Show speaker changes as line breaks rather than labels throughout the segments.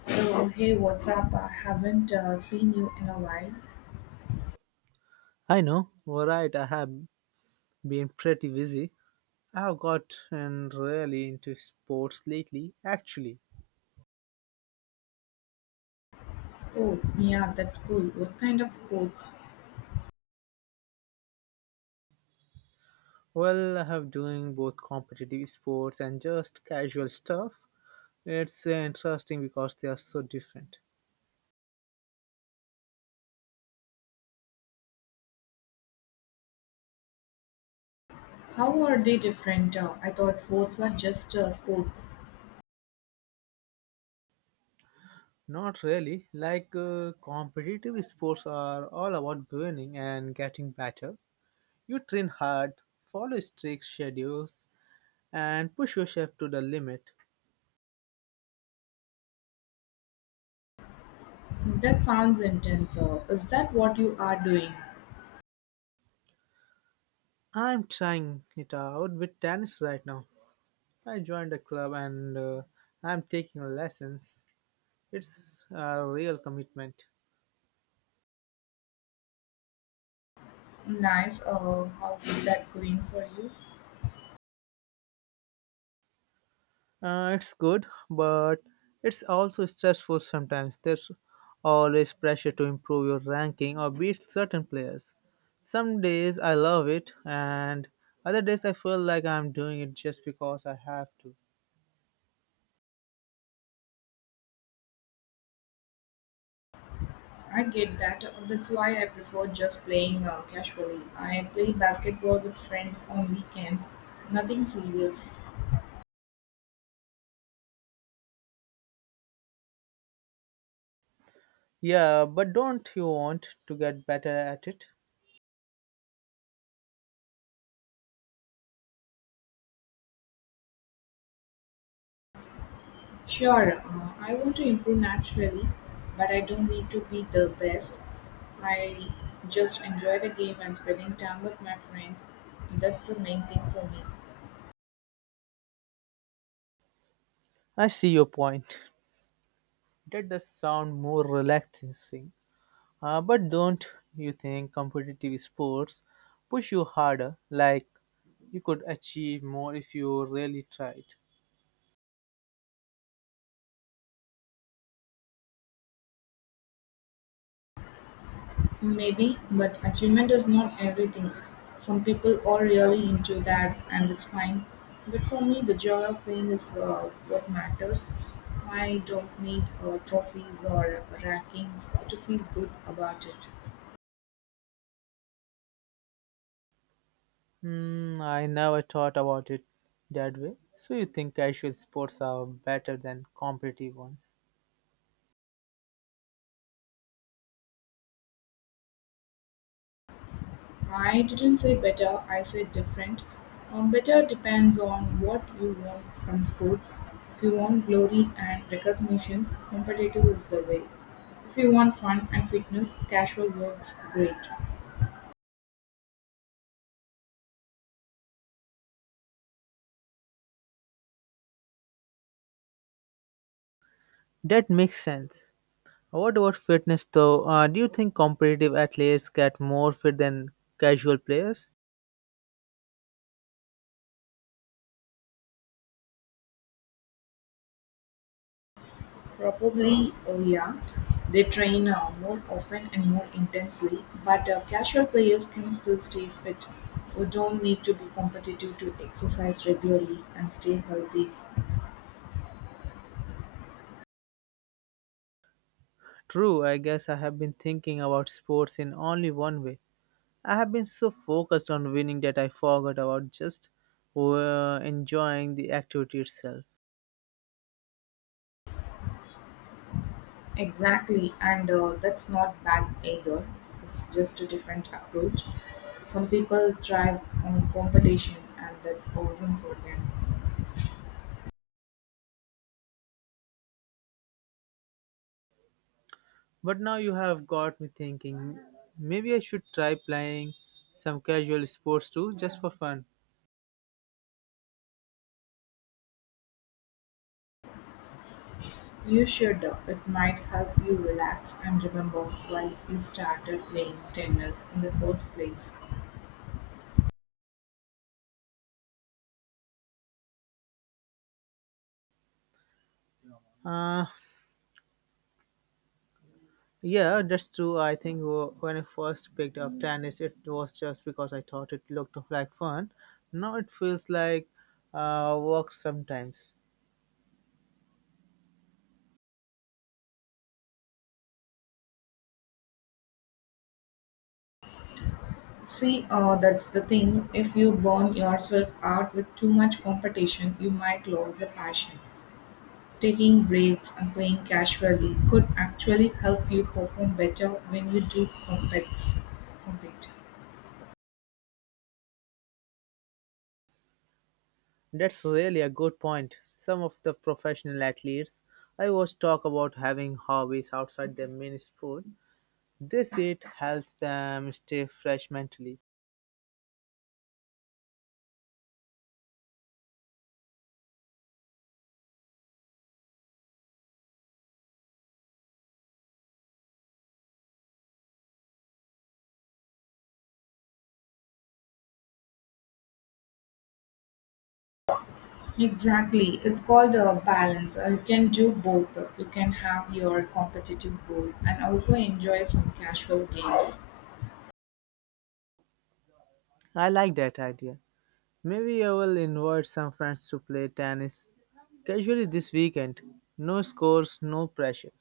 So, hey, what's up? I haven't seen you in a while.
I know, alright, I have been pretty busy. I have gotten really into sports lately, actually.
Oh, yeah, that's cool. What kind of sports?
Well, I have doing both competitive sports and just casual stuff. It's interesting because they are so different.
How are they different? I thought sports were just sports.
Not really. Like competitive sports are all about winning and getting better. You train hard, follow strict schedules, and push yourself to the limit.
That sounds intense. Is that what you are doing?
I'm trying it out with tennis right now. I joined a club and I'm taking lessons. It's a real commitment.
Nice. How is that going for you?
It's good, but it's also stressful sometimes. There's always pressure to improve your ranking or beat certain players. Some days I love it, and other days I feel like I'm doing it just because I have to.
I get that. That's why I prefer just playing casually. I play basketball with friends on weekends. Nothing serious.
Yeah, but don't you want to get better at it?
Sure, I want to improve naturally, but I don't need to be the best. I just enjoy the game and spending time with my friends. That's the main thing for me.
I see your point. That does sound more relaxing. But don't you think competitive sports push you harder? Like you could achieve more if you really tried.
Maybe, but achievement is not everything. Some people are really into that, and it's fine. But for me, the joy of playing is what matters. I don't need trophies or rankings to feel good about it.
Hmm, I never thought about it that way. So you think casual sports are better than competitive ones?
I didn't say better, I said different. Better depends on what you want from sports. If you want glory and recognitions, competitive is the way. If you want fun and fitness, casual works great.
That makes sense. What about fitness though? Do you think competitive athletes get more fit than casual players?
Probably, yeah, they train more often and more intensely, but casual players can still stay fit or don't need to be competitive to exercise regularly and stay healthy.
True, I guess I have been thinking about sports in only one way. I have been so focused on winning that I forgot about just enjoying the activity itself.
Exactly, and that's not bad either. It's just a different approach. Some people thrive on competition, and that's awesome for them.
But now you have got me thinking maybe I should try playing some casual sports too, just for fun.
You should. It might help you relax and remember why you started playing tennis in the first place.
Uh, yeah, that's true. I think when I first picked up tennis, it was just because I thought it looked like fun. Now it feels like work sometimes.
See, that's the thing. If you burn yourself out with too much competition, you might lose the passion. Taking breaks and playing casually could actually help you perform better when you do compete.
That's really a good point. Some of the professional athletes I watch talk about having hobbies outside their main sport. They say it helps them stay fresh mentally.
Exactly. It's called a balance. You can do both. You can have your competitive goal and also enjoy some casual games.
I like that idea. Maybe I will invite some friends to play tennis casually this weekend. No scores, no pressure.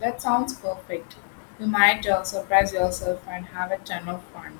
That sounds perfect. You might surprise yourself and have a ton of fun.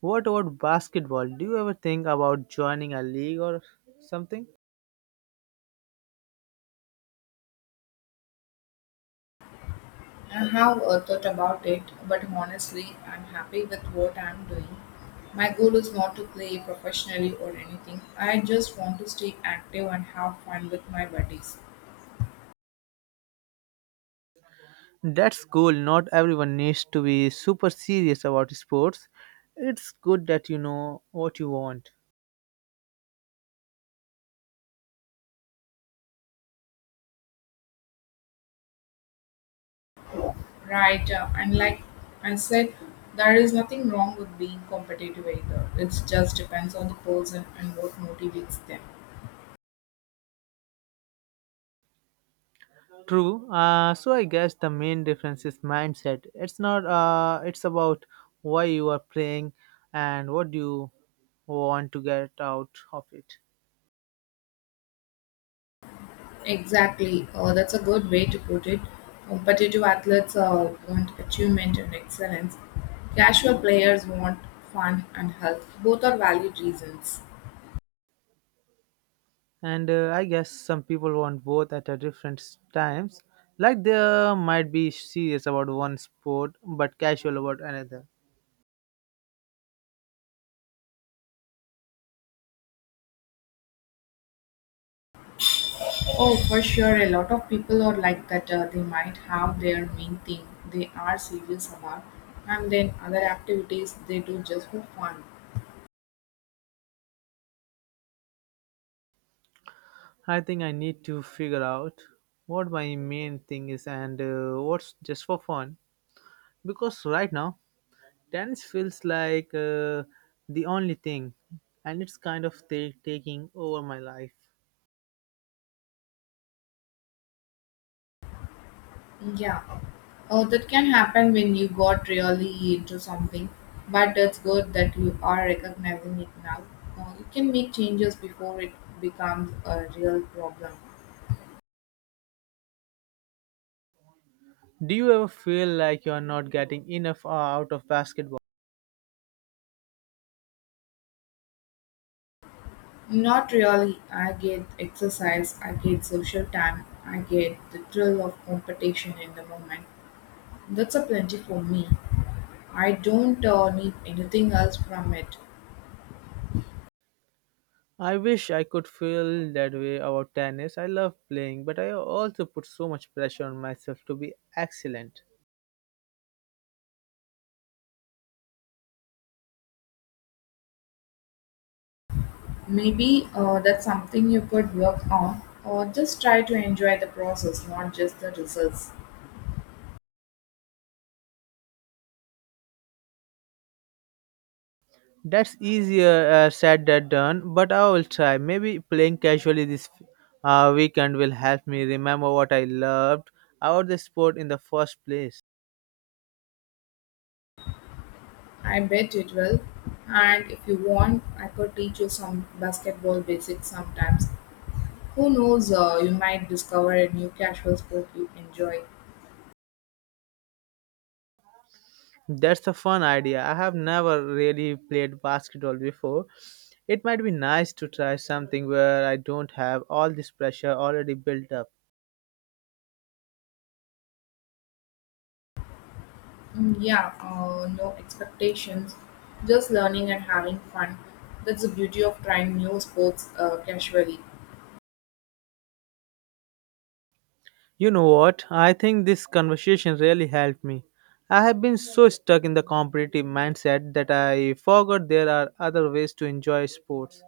What about basketball? Do you ever think about joining a league or something?
I have thought about it, but honestly, I'm happy with what I'm doing. My goal is not to play professionally or anything. I just want to stay active and have fun with my buddies.
That's cool. Not everyone needs to be super serious about sports. It's good that you know what you want.
Right, and like I said, there is nothing wrong with being competitive either. It just depends on the person and what motivates them.
True. So I guess the main difference is mindset. It's not. It's about why you are playing and what do you want to get out of it.
Exactly. That's a good way to put it. Competitive athletes want achievement and excellence. Casual players want fun and health. Both are valid reasons.
And I guess some people want both at a different times. Like they might be serious about one sport but casual about another.
Oh, for sure. A lot of people are like that. They might have their main thing they are serious about, and then other activities they do just for fun.
I think I need to figure out what my main thing is and what's just for fun. Because right now, tennis feels like the only thing, and it's kind of taking over my life.
Yeah, oh, that can happen when you got really into something, but it's good that you are recognizing it now. You can make changes before it becomes a real problem.
Do you ever feel like you're not getting enough out of basketball?
Not really. I get exercise, I get social time, I get the thrill of competition in the moment. That's a plenty for me. I don't need anything else from it.
I wish I could feel that way about tennis. I love playing, but I also put so much pressure on myself to be excellent.
Maybe that's something you could work on, or just try to enjoy the process, not just the results.
That's easier said than done, but I will try. Maybe playing casually this weekend will help me remember what I loved about the sport in the first place.
I bet it will. And if you want, I could teach you some basketball basics sometimes. Who knows, you might discover a new casual sport you enjoy.
That's a fun idea. I have never really played basketball before. It might be nice to try something where I don't have all this pressure already built up.
Mm, yeah, no expectations, just learning and having fun. That's the beauty of trying new sports casually.
You know what? I think this conversation really helped me. I have been so stuck in the competitive mindset that I forgot there are other ways to enjoy sports.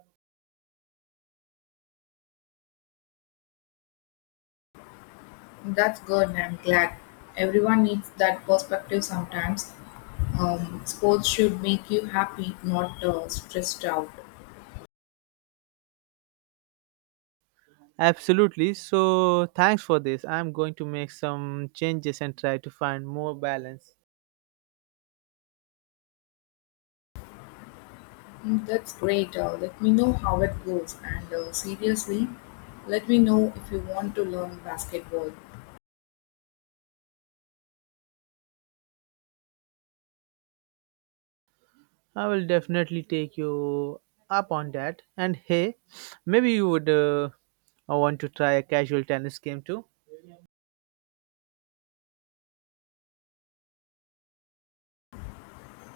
That's good. I'm glad. Everyone needs that perspective sometimes. Sports should make you happy, not stressed out.
Absolutely. So, thanks for this. I'm going to make some changes and try to find more balance.
Mm, that's great. Let me know how it goes. And seriously, let me know if you want to learn basketball.
I will definitely take you up on that. And hey, maybe you would want to try a casual tennis game too.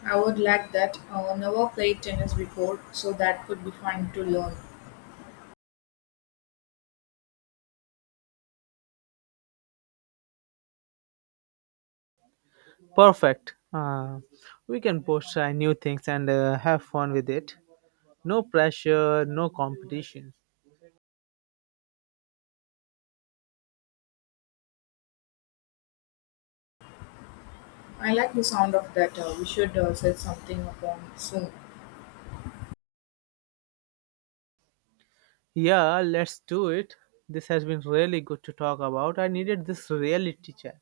I would like that. Never played tennis before, so that could be fun to learn.
Perfect. We can both try new things and have fun with it. No pressure, no competition.
I like the sound of that. We should set something up on soon.
Yeah, let's do it. This has been really good to talk about. I needed this reality check.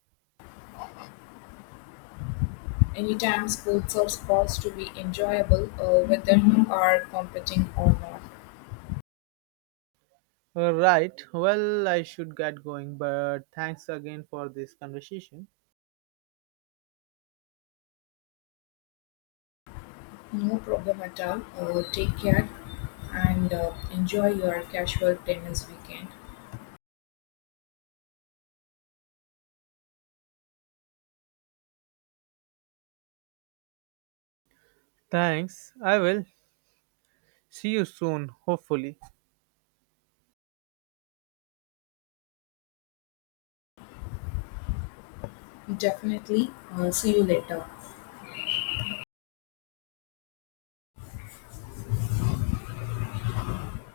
Anytime sports are supposed to be enjoyable, whether you are competing or not.
Right. Well, I should get going, but thanks again for this conversation.
No problem at all. Take care and enjoy your casual tennis weekend.
Thanks. I will see you soon, hopefully.
Definitely. See you later.